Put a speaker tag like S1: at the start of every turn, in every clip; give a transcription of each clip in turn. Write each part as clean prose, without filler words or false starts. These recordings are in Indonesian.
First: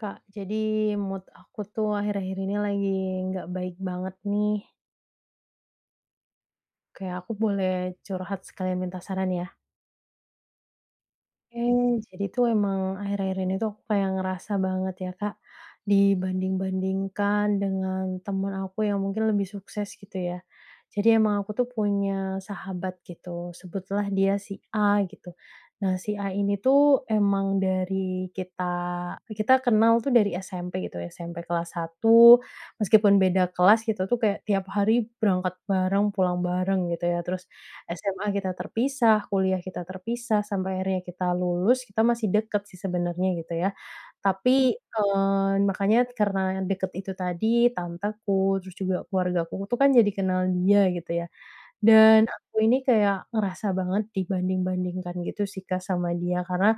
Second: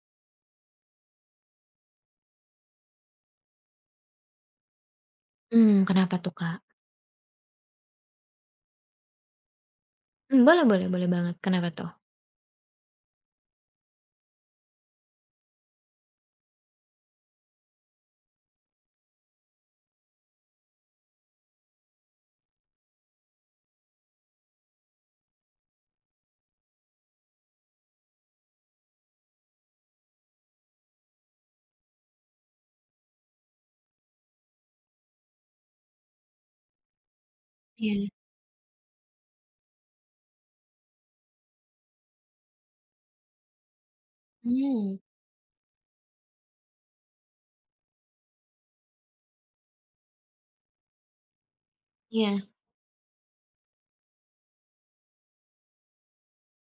S1: Kak, jadi mood aku tuh akhir-akhir ini lagi nggak baik banget nih.
S2: Kenapa tuh, Kak?
S1: Kayak aku boleh curhat sekalian minta saran ya?
S2: Boleh boleh boleh banget, kenapa tuh?
S1: Oke, jadi tuh emang akhir-akhir ini tuh aku kayak ngerasa banget ya, Kak, dibanding-bandingkan dengan temen aku yang mungkin lebih sukses gitu ya. Jadi emang aku tuh punya sahabat gitu, sebutlah dia si A gitu. Nah, si A ini tuh emang kita kenal tuh dari SMP gitu, SMP kelas satu. Meskipun beda kelas gitu tuh kayak tiap hari berangkat bareng, pulang bareng gitu ya. Terus
S2: Iya,
S1: SMA kita terpisah, kuliah kita terpisah, sampai akhirnya kita lulus, kita masih deket sih sebenarnya gitu ya. Tapi,
S2: mmm,
S1: makanya karena deket itu tadi, tanteku, terus juga keluargaku tuh kan jadi kenal dia gitu ya. Dan
S2: iya,
S1: aku ini kayak ngerasa banget dibanding-bandingkan gitu sih, Kak, sama dia, karena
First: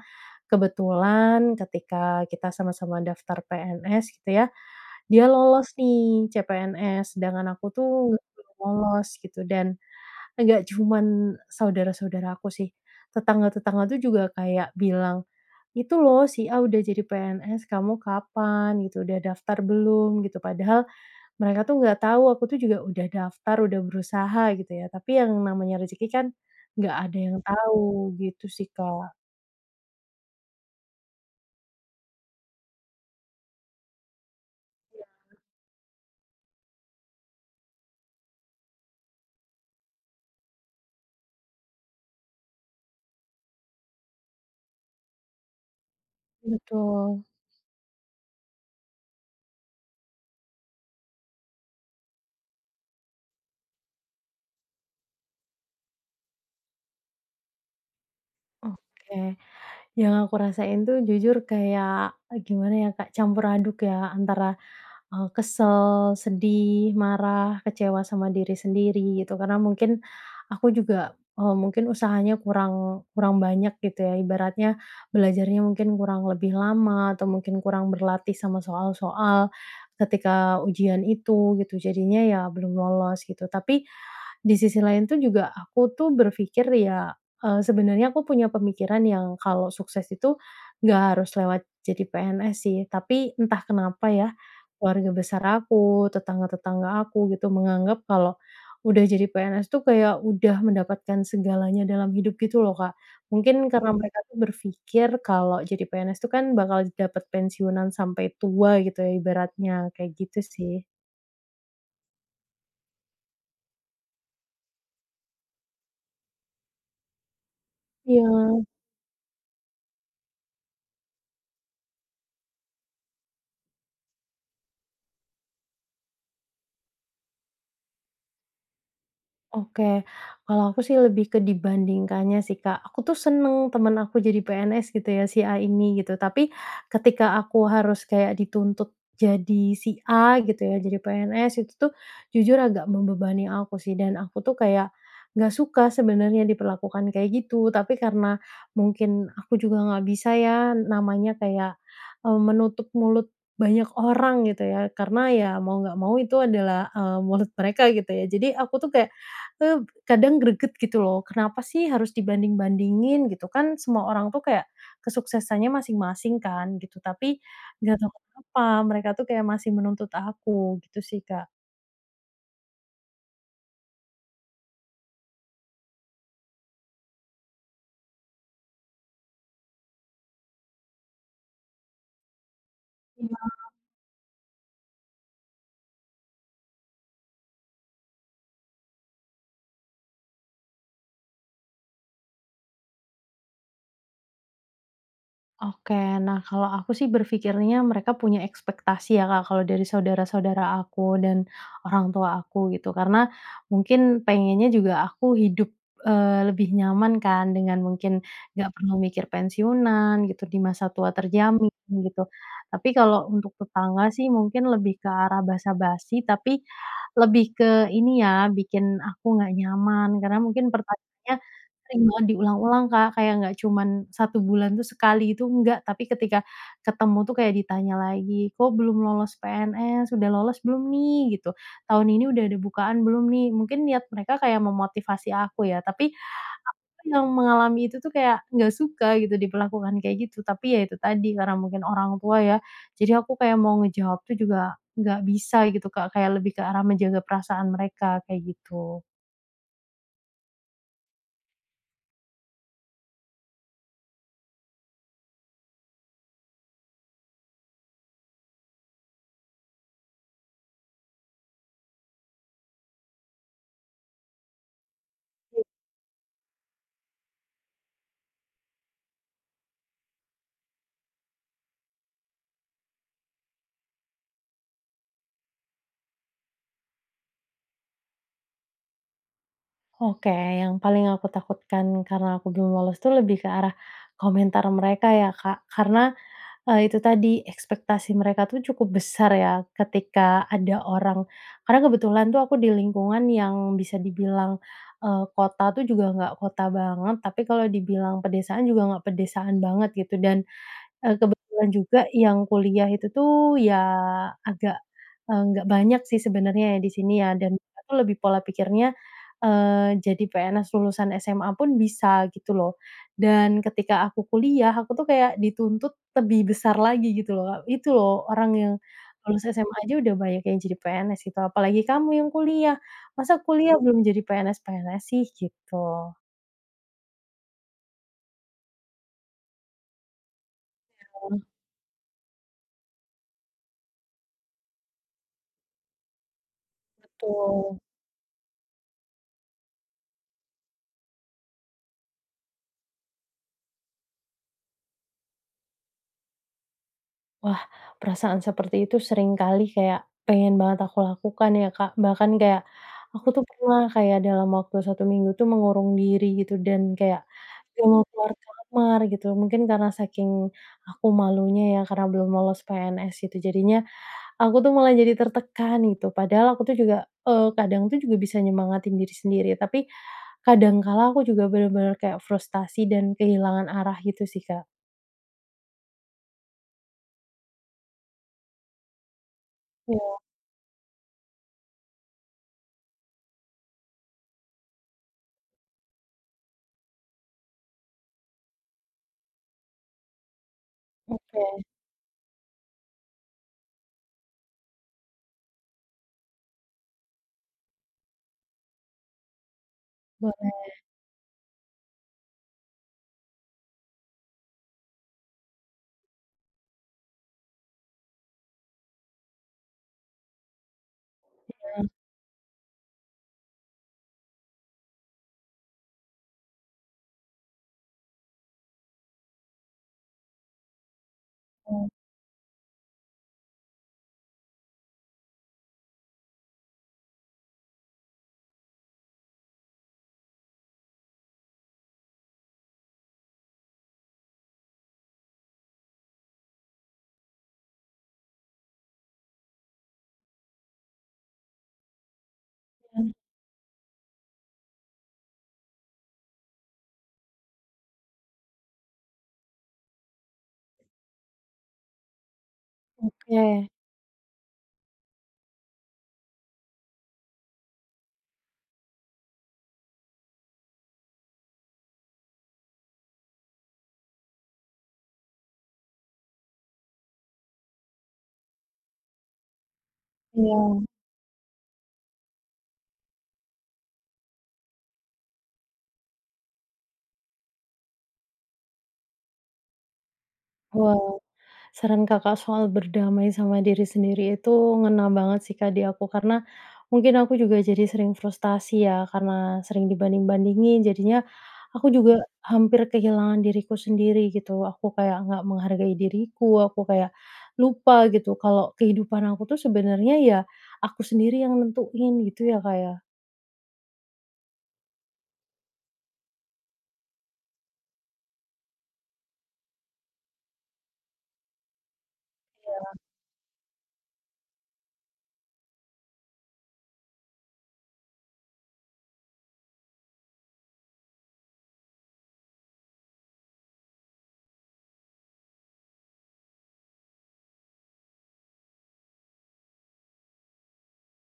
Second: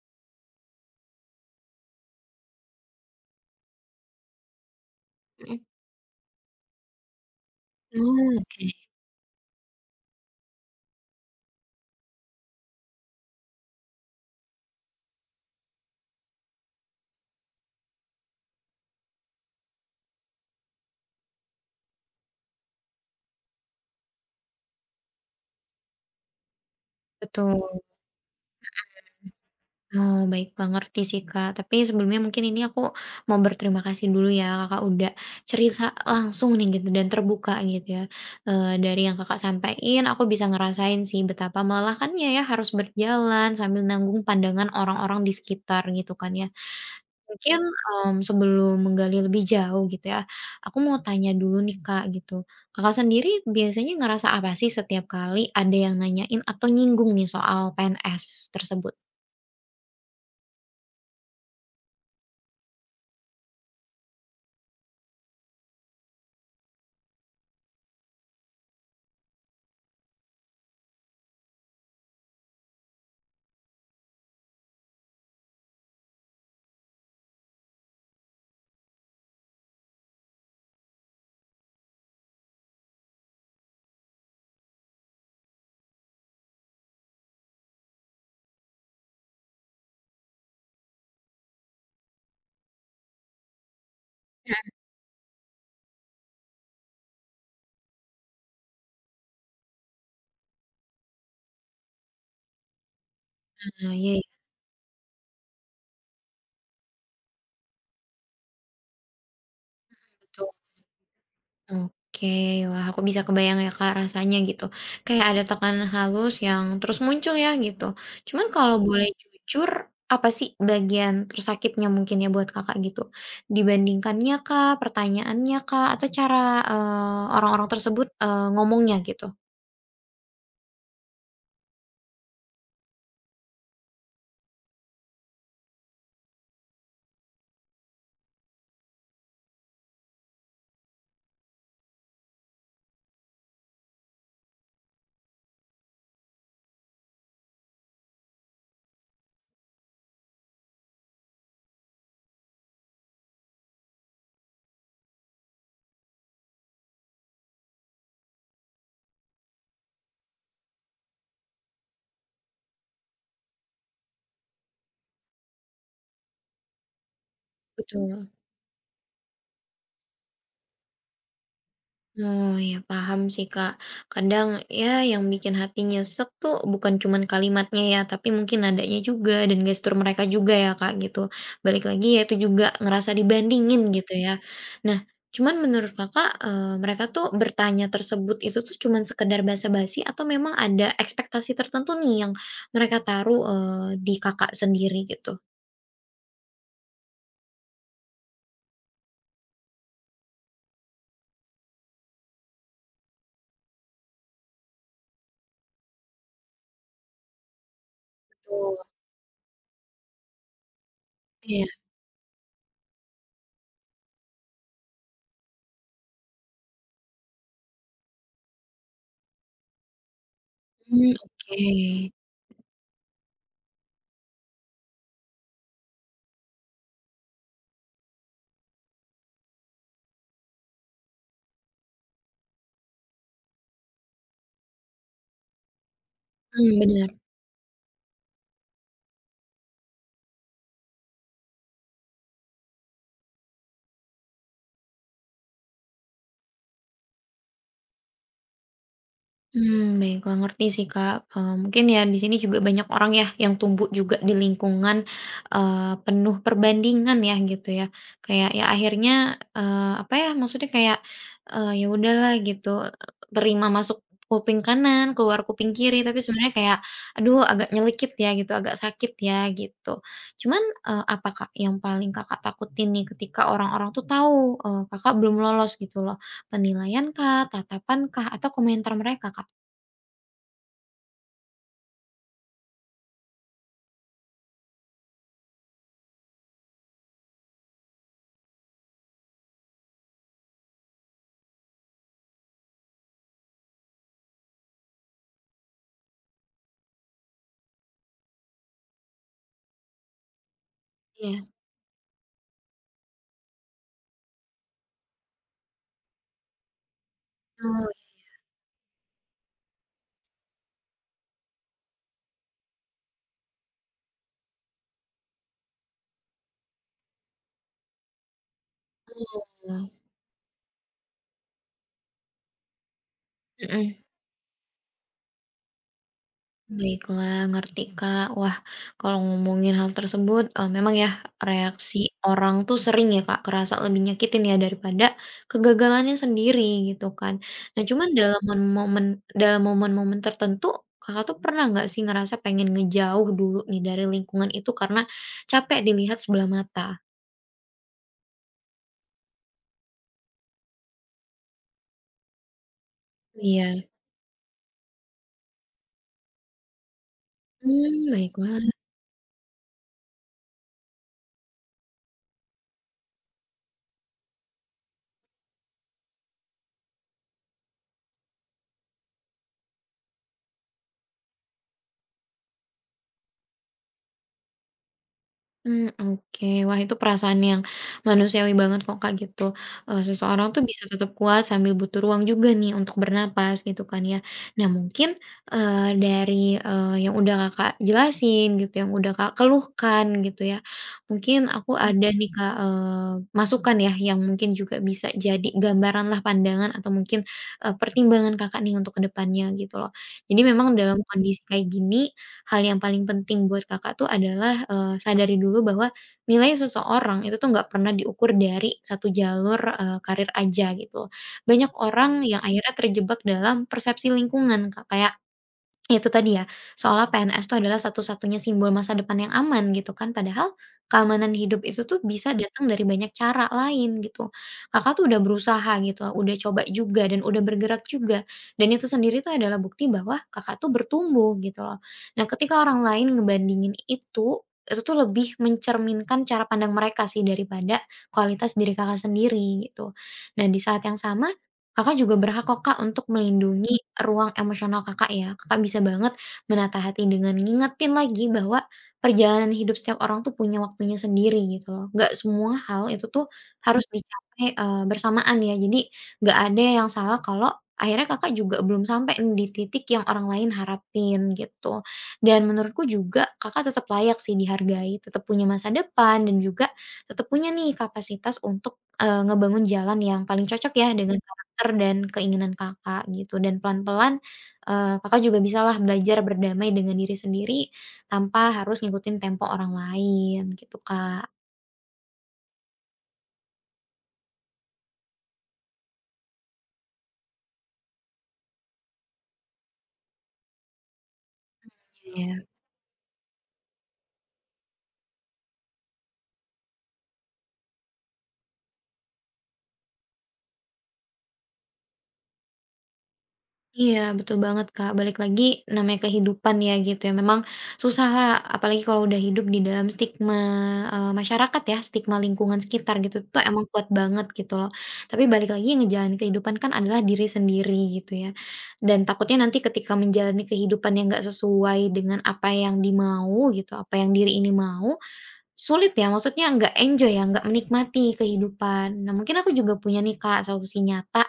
S1: kebetulan ketika kita sama-sama daftar PNS gitu ya, dia
S2: mhm.
S1: lolos nih CPNS, sedangkan aku tuh nggak
S2: Oh,
S1: belum
S2: oke,
S1: lolos gitu. Dan nggak cuman saudara-saudara aku sih, tetangga-tetangga tuh juga kayak bilang, "Itu loh, si A udah jadi PNS, kamu kapan?" gitu, "Udah daftar belum?" gitu. Padahal mereka tuh nggak tahu aku tuh juga udah daftar, udah berusaha gitu ya, tapi yang namanya rezeki kan nggak ada yang
S2: betul.
S1: tahu, gitu sih, Kak.
S2: Oh, baiklah, ngerti sih, Kak. Tapi sebelumnya mungkin ini aku mau berterima kasih dulu ya, Kakak udah cerita langsung nih gitu dan terbuka gitu ya. Dari yang Kakak sampein aku bisa ngerasain sih betapa melelahkannya ya harus berjalan sambil nanggung pandangan orang-orang di sekitar gitu kan ya.
S1: Betul.
S2: Mungkin, sebelum menggali lebih jauh gitu ya, aku mau tanya dulu nih Kak gitu, Kakak sendiri biasanya ngerasa apa sih setiap kali ada yang nanyain atau nyinggung nih soal PNS tersebut?
S1: Oke, yang aku rasain tuh jujur kayak, gimana ya, Kak, campur aduk ya antara kesel, sedih, marah, kecewa sama diri sendiri gitu karena mungkin aku juga, mungkin usahanya kurang kurang banyak gitu ya, ibaratnya belajarnya mungkin kurang lebih lama atau mungkin kurang berlatih sama soal-soal ketika ujian itu gitu, jadinya ya belum lolos gitu. Tapi di sisi lain tuh juga aku tuh berpikir ya, sebenarnya aku punya pemikiran yang kalau sukses itu nggak harus lewat jadi PNS sih, tapi entah kenapa ya, keluarga besar aku, tetangga-tetangga aku gitu menganggap kalau udah jadi PNS tuh kayak udah mendapatkan segalanya dalam hidup gitu loh, Kak. Mungkin karena
S2: Ah, iya
S1: Mereka
S2: iya,
S1: tuh berpikir kalau jadi PNS tuh kan bakal dapat pensiunan sampai tua gitu ya ibaratnya, kayak gitu
S2: betul.
S1: sih.
S2: Oke, wah aku bisa kebayang ya Kak rasanya gitu. Kayak ada tekanan halus yang terus muncul ya gitu. Cuman
S1: Iya.
S2: kalau boleh jujur, apa sih bagian tersakitnya mungkin ya buat Kakak gitu? Dibandingkannya kak pertanyaannya kak atau cara eh, orang-orang tersebut ngomongnya gitu?
S1: Oke, kalau aku sih lebih ke dibandingkannya sih, Kak. Aku tuh seneng temen aku jadi PNS gitu ya, si A ini gitu. Tapi ketika aku harus kayak dituntut jadi si A gitu ya, jadi PNS itu tuh jujur agak membebani aku sih. Dan aku tuh kayak nggak suka sebenarnya diperlakukan kayak gitu. Tapi karena mungkin aku juga nggak bisa ya, namanya kayak menutup mulut banyak orang gitu ya. Karena ya mau nggak mau itu adalah mulut mereka gitu ya. Jadi aku tuh kayak kadang greget gitu loh, kenapa sih harus dibanding-bandingin gitu, kan semua orang tuh kayak kesuksesannya masing-masing kan gitu, tapi nggak tahu
S2: Betul.
S1: kenapa mereka tuh kayak masih menuntut aku gitu sih, Kak.
S2: Oh ya paham sih Kak. Kadang ya yang bikin hati nyesek tuh bukan cuman kalimatnya ya, tapi mungkin nadanya juga dan gestur mereka juga ya Kak gitu. Balik lagi ya itu juga ngerasa dibandingin gitu ya. Nah, cuman menurut Kakak mereka tuh bertanya tersebut itu tuh cuman sekedar basa-basi atau memang ada ekspektasi tertentu nih yang mereka taruh di Kakak sendiri gitu?
S1: Oke, nah kalau aku sih berpikirnya mereka punya ekspektasi ya Kak, kalau dari saudara-saudara aku dan orang tua aku gitu. Karena mungkin pengennya juga aku hidup, lebih nyaman kan, dengan mungkin nggak
S2: Betul.
S1: perlu mikir pensiunan gitu, di masa tua
S2: Iya.
S1: terjamin gitu. Tapi kalau untuk tetangga sih mungkin lebih ke arah basa-basi, tapi lebih ke ini ya, bikin aku nggak nyaman karena mungkin
S2: Hmm,
S1: pertanyaannya
S2: oke.
S1: sering banget diulang-ulang, Kak, kayak nggak cuman satu bulan tuh sekali itu, enggak, tapi ketika ketemu tuh kayak ditanya lagi, "Kok belum lolos PNS? Udah lolos belum nih?" gitu, "Tahun ini udah ada bukaan belum nih?" Mungkin niat mereka kayak memotivasi aku ya, tapi
S2: Hmm,
S1: aku tuh
S2: benar.
S1: yang mengalami itu tuh kayak nggak suka gitu diperlakukan kayak gitu, tapi ya itu tadi, karena mungkin orang tua ya, jadi aku kayak mau ngejawab tuh juga nggak bisa gitu, Kak, kayak lebih ke arah menjaga perasaan mereka, kayak gitu.
S2: Mmm, baiklah ngerti sih Kak, mungkin ya di sini juga banyak orang ya yang tumbuh juga di lingkungan, penuh perbandingan ya gitu ya. Kayak ya akhirnya, apa ya maksudnya kayak, ya udahlah gitu, terima masuk kuping kanan, keluar kuping kiri, tapi sebenarnya kayak aduh agak nyelekit ya gitu, agak sakit ya gitu. Cuman, apa Kak yang paling Kakak takutin nih ketika orang-orang tuh tahu, Kakak belum lolos gitu loh? Penilaian kah, tatapan kah, atau komentar mereka Kak?
S1: Oke, yang paling aku takutkan karena aku belum lolos tuh lebih ke arah komentar mereka ya, Kak. Karena, itu tadi ekspektasi mereka tuh cukup besar ya, ketika ada orang karena kebetulan tuh aku di lingkungan yang bisa dibilang, kota tuh juga nggak kota banget, tapi kalau dibilang pedesaan juga nggak pedesaan banget gitu dan,
S2: Iya,
S1: kebetulan juga yang kuliah itu tuh ya agak, nggak banyak sih sebenarnya ya di sini ya, dan mereka
S2: oh,
S1: tuh lebih pola pikirnya, jadi PNS lulusan SMA pun bisa gitu loh. Dan ketika aku kuliah, aku tuh kayak dituntut lebih besar lagi gitu loh, Kak. "Itu loh, orang yang lulus
S2: iya,
S1: SMA aja udah banyak yang jadi PNS gitu, apalagi kamu yang kuliah, masa kuliah belum
S2: mhm,
S1: jadi PNS-PNS sih?" gitu.
S2: baiklah, ngerti, Kak. Wah, kalau ngomongin hal tersebut, memang ya
S1: Oh,
S2: reaksi orang tuh sering ya, Kak, kerasa lebih nyakitin ya daripada kegagalannya sendiri gitu kan.
S1: betul.
S2: Nah, cuman dalam momen-momen tertentu, Kakak tuh pernah nggak sih ngerasa pengen ngejauh dulu nih dari lingkungan itu karena capek dilihat sebelah mata?
S1: Wah, perasaan seperti itu sering kali kayak pengen banget aku lakukan ya, Kak. Bahkan kayak aku tuh
S2: Iya,
S1: pernah kayak dalam waktu 1 minggu tuh mengurung diri gitu dan kayak gak mau
S2: mmm,
S1: keluar
S2: baiklah.
S1: kamar gitu. Mungkin karena saking aku malunya ya, karena belum lolos PNS gitu. Jadinya aku tuh malah jadi tertekan gitu. Padahal aku tuh juga, kadang tuh juga bisa nyemangatin diri sendiri, tapi kadang kala aku juga bener-bener kayak frustasi dan kehilangan arah gitu sih, Kak.
S2: Hmm, oke. Wah, itu perasaan yang manusiawi banget kok, Kak, gitu. Eee,
S1: Iya,
S2: seseorang tuh bisa tetap kuat sambil butuh ruang juga nih untuk bernapas gitu kan ya. Nah mungkin, dari, yang udah Kakak jelasin gitu, yang udah kak keluhkan gitu ya, mungkin
S1: oke,
S2: aku ada nih, Kak, masukan ya yang mungkin juga bisa jadi gambaran lah pandangan atau mungkin, pertimbangan Kakak nih untuk kedepannya gitu loh. Jadi
S1: boleh.
S2: memang dalam kondisi kayak gini hal yang paling penting buat Kakak tuh adalah, sadari dulu bahwa nilai seseorang itu tuh nggak pernah diukur dari satu jalur, karir aja gitu. Banyak orang yang akhirnya terjebak dalam persepsi lingkungan Kak, kayak, itu tadi ya, seolah PNS itu adalah satu-satunya simbol masa depan yang aman gitu kan, padahal keamanan hidup itu tuh bisa datang dari banyak cara lain gitu. Kakak tuh udah berusaha gitu, udah coba juga dan udah bergerak juga, dan itu sendiri tuh adalah bukti bahwa Kakak tuh bertumbuh gitu loh. Nah, ketika orang lain ngebandingin itu tuh lebih mencerminkan cara pandang mereka sih daripada kualitas diri Kakak sendiri gitu. Nah, di saat yang sama Kakak juga berhak kok Kak untuk melindungi ruang emosional Kakak ya. Kakak bisa banget menata hati dengan ngingetin lagi bahwa perjalanan hidup setiap orang tuh punya waktunya sendiri gitu loh. Nggak semua hal itu tuh
S1: Oke.
S2: harus dicapai bersamaan ya. Jadi nggak ada yang salah kalau akhirnya Kakak juga belum sampai nih di titik yang orang lain harapin gitu. Dan menurutku juga Kakak tetap layak sih dihargai, tetap punya masa depan dan juga tetap punya nih kapasitas untuk, ngebangun jalan yang paling cocok
S1: Iya,
S2: ya dengan karakter dan keinginan Kakak gitu dan pelan-pelan, Kakak juga bisalah belajar berdamai dengan diri sendiri tanpa harus ngikutin tempo orang lain gitu,
S1: wah,
S2: Kak.
S1: saran Kakak soal berdamai sama diri sendiri itu ngena banget sih, Kak, di aku, karena mungkin aku juga jadi sering frustasi ya, karena sering dibanding-bandingin jadinya aku juga
S2: Iya.
S1: hampir kehilangan diriku sendiri gitu. Aku kayak nggak menghargai diriku, aku kayak lupa gitu kalau kehidupan aku tuh sebenarnya ya aku sendiri yang nentuin gitu ya, Kak, ya?
S2: Iya, betul banget, Kak. Balik lagi, namanya kehidupan ya, gitu ya. Memang susah lah, apalagi kalau udah hidup di dalam stigma, masyarakat ya, stigma lingkungan sekitar gitu, tuh emang kuat banget gitu loh. Tapi balik lagi yang ngejalanin kehidupan kan adalah diri sendiri gitu ya. Dan takutnya nanti ketika menjalani kehidupan yang nggak sesuai dengan apa yang dimau gitu, apa yang diri ini mau, sulit ya, maksudnya nggak enjoy ya, nggak menikmati kehidupan. Nah, mungkin aku juga punya nih, Kak, solusi nyata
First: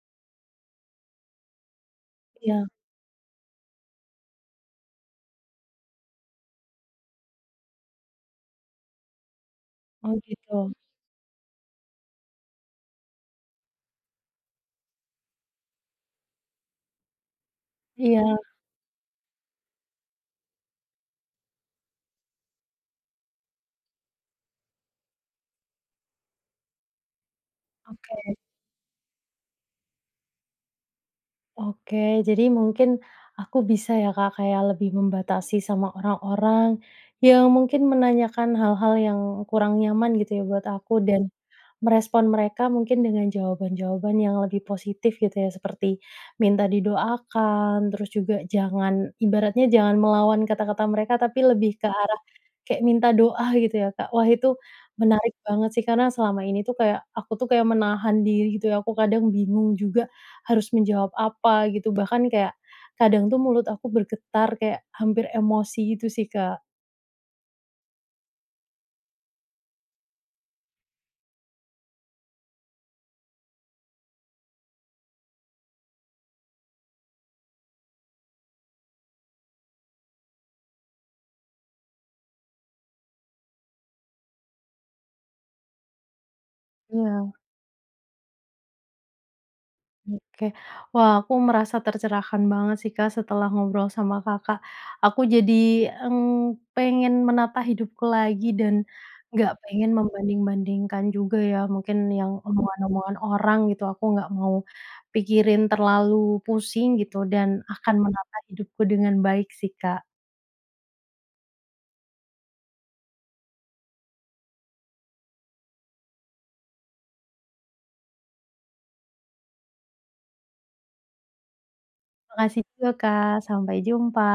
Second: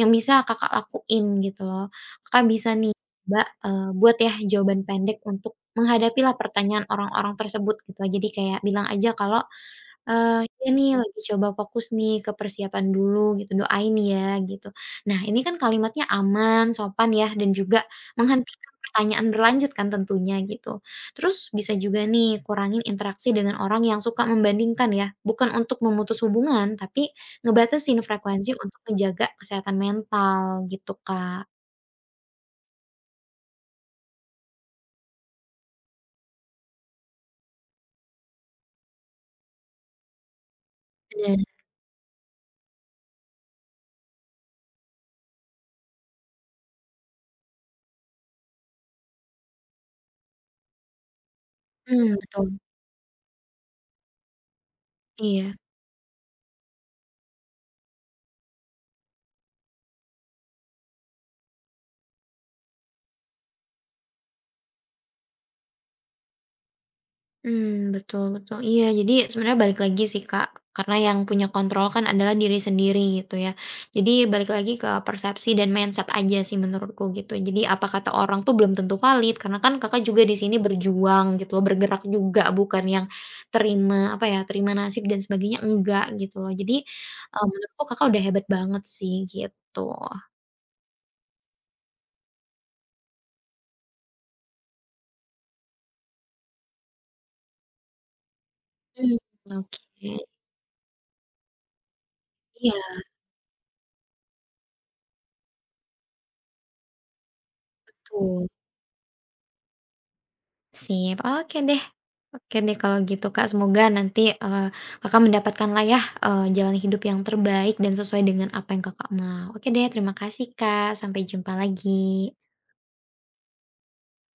S2: yang bisa Kakak lakuin gitu loh. Kakak
S1: Iya,
S2: bisa nih coba, buat ya jawaban pendek untuk menghadapilah pertanyaan orang-orang tersebut gitu. Jadi kayak bilang aja kalau
S1: oh
S2: Eee, iya
S1: gitu.
S2: nih lagi coba fokus nih ke persiapan dulu gitu, doain ya gitu. Nah ini kan kalimatnya aman, sopan ya dan juga
S1: Iya,
S2: menghentikan pertanyaan berlanjut kan tentunya gitu. Terus bisa juga nih kurangin interaksi dengan orang yang suka membandingkan ya, bukan untuk memutus hubungan, tapi ngebatasin
S1: oke.
S2: frekuensi untuk menjaga kesehatan mental gitu, Kak.
S1: Oke, jadi mungkin aku bisa ya, Kak, kayak lebih membatasi sama orang-orang yang mungkin menanyakan hal-hal yang kurang nyaman gitu ya buat aku, dan
S2: Bener.
S1: merespon mereka mungkin dengan jawaban-jawaban yang lebih positif gitu ya, seperti minta didoakan, terus juga jangan, ibaratnya jangan melawan kata-kata mereka, tapi lebih ke
S2: Mhm,
S1: arah
S2: betul,
S1: kayak minta doa gitu ya, Kak. Wah, itu menarik
S2: iya.
S1: banget sih, karena selama ini tuh kayak aku tuh kayak menahan diri gitu ya, aku kadang bingung juga harus menjawab apa gitu, bahkan kayak kadang tuh mulut aku bergetar kayak hampir emosi gitu sih, Kak.
S2: Hmm, betul betul. Iya, jadi sebenarnya balik lagi sih, Kak, karena yang punya kontrol kan adalah diri sendiri gitu ya. Jadi balik lagi ke persepsi dan mindset aja sih menurutku gitu. Jadi apa kata orang tuh belum tentu valid karena kan Kakak juga di sini berjuang gitu loh, bergerak juga bukan yang terima, apa ya, terima nasib dan sebagainya, enggak gitu loh. Jadi,
S1: Iya,
S2: menurutku Kakak udah hebat banget sih gitu.
S1: oke. Wah, aku merasa tercerahkan banget sih, Kak, setelah ngobrol sama Kakak. Aku jadi, pengen menata hidupku lagi dan
S2: Mmm,
S1: nggak pengen
S2: oke.
S1: membanding-bandingkan juga ya, mungkin yang
S2: Iya,
S1: omongan-omongan orang gitu, aku nggak mau pikirin terlalu pusing gitu dan akan menata
S2: tuh.
S1: hidupku dengan baik sih, Kak.
S2: Sip, oke deh. Oke deh kalau gitu Kak, semoga nanti, Kakak mendapatkanlah ya, jalan hidup yang terbaik dan sesuai dengan apa yang Kakak mau. Oke deh, terima kasih Kak, sampai jumpa lagi.
S1: Makasih juga, Kak, sampai jumpa.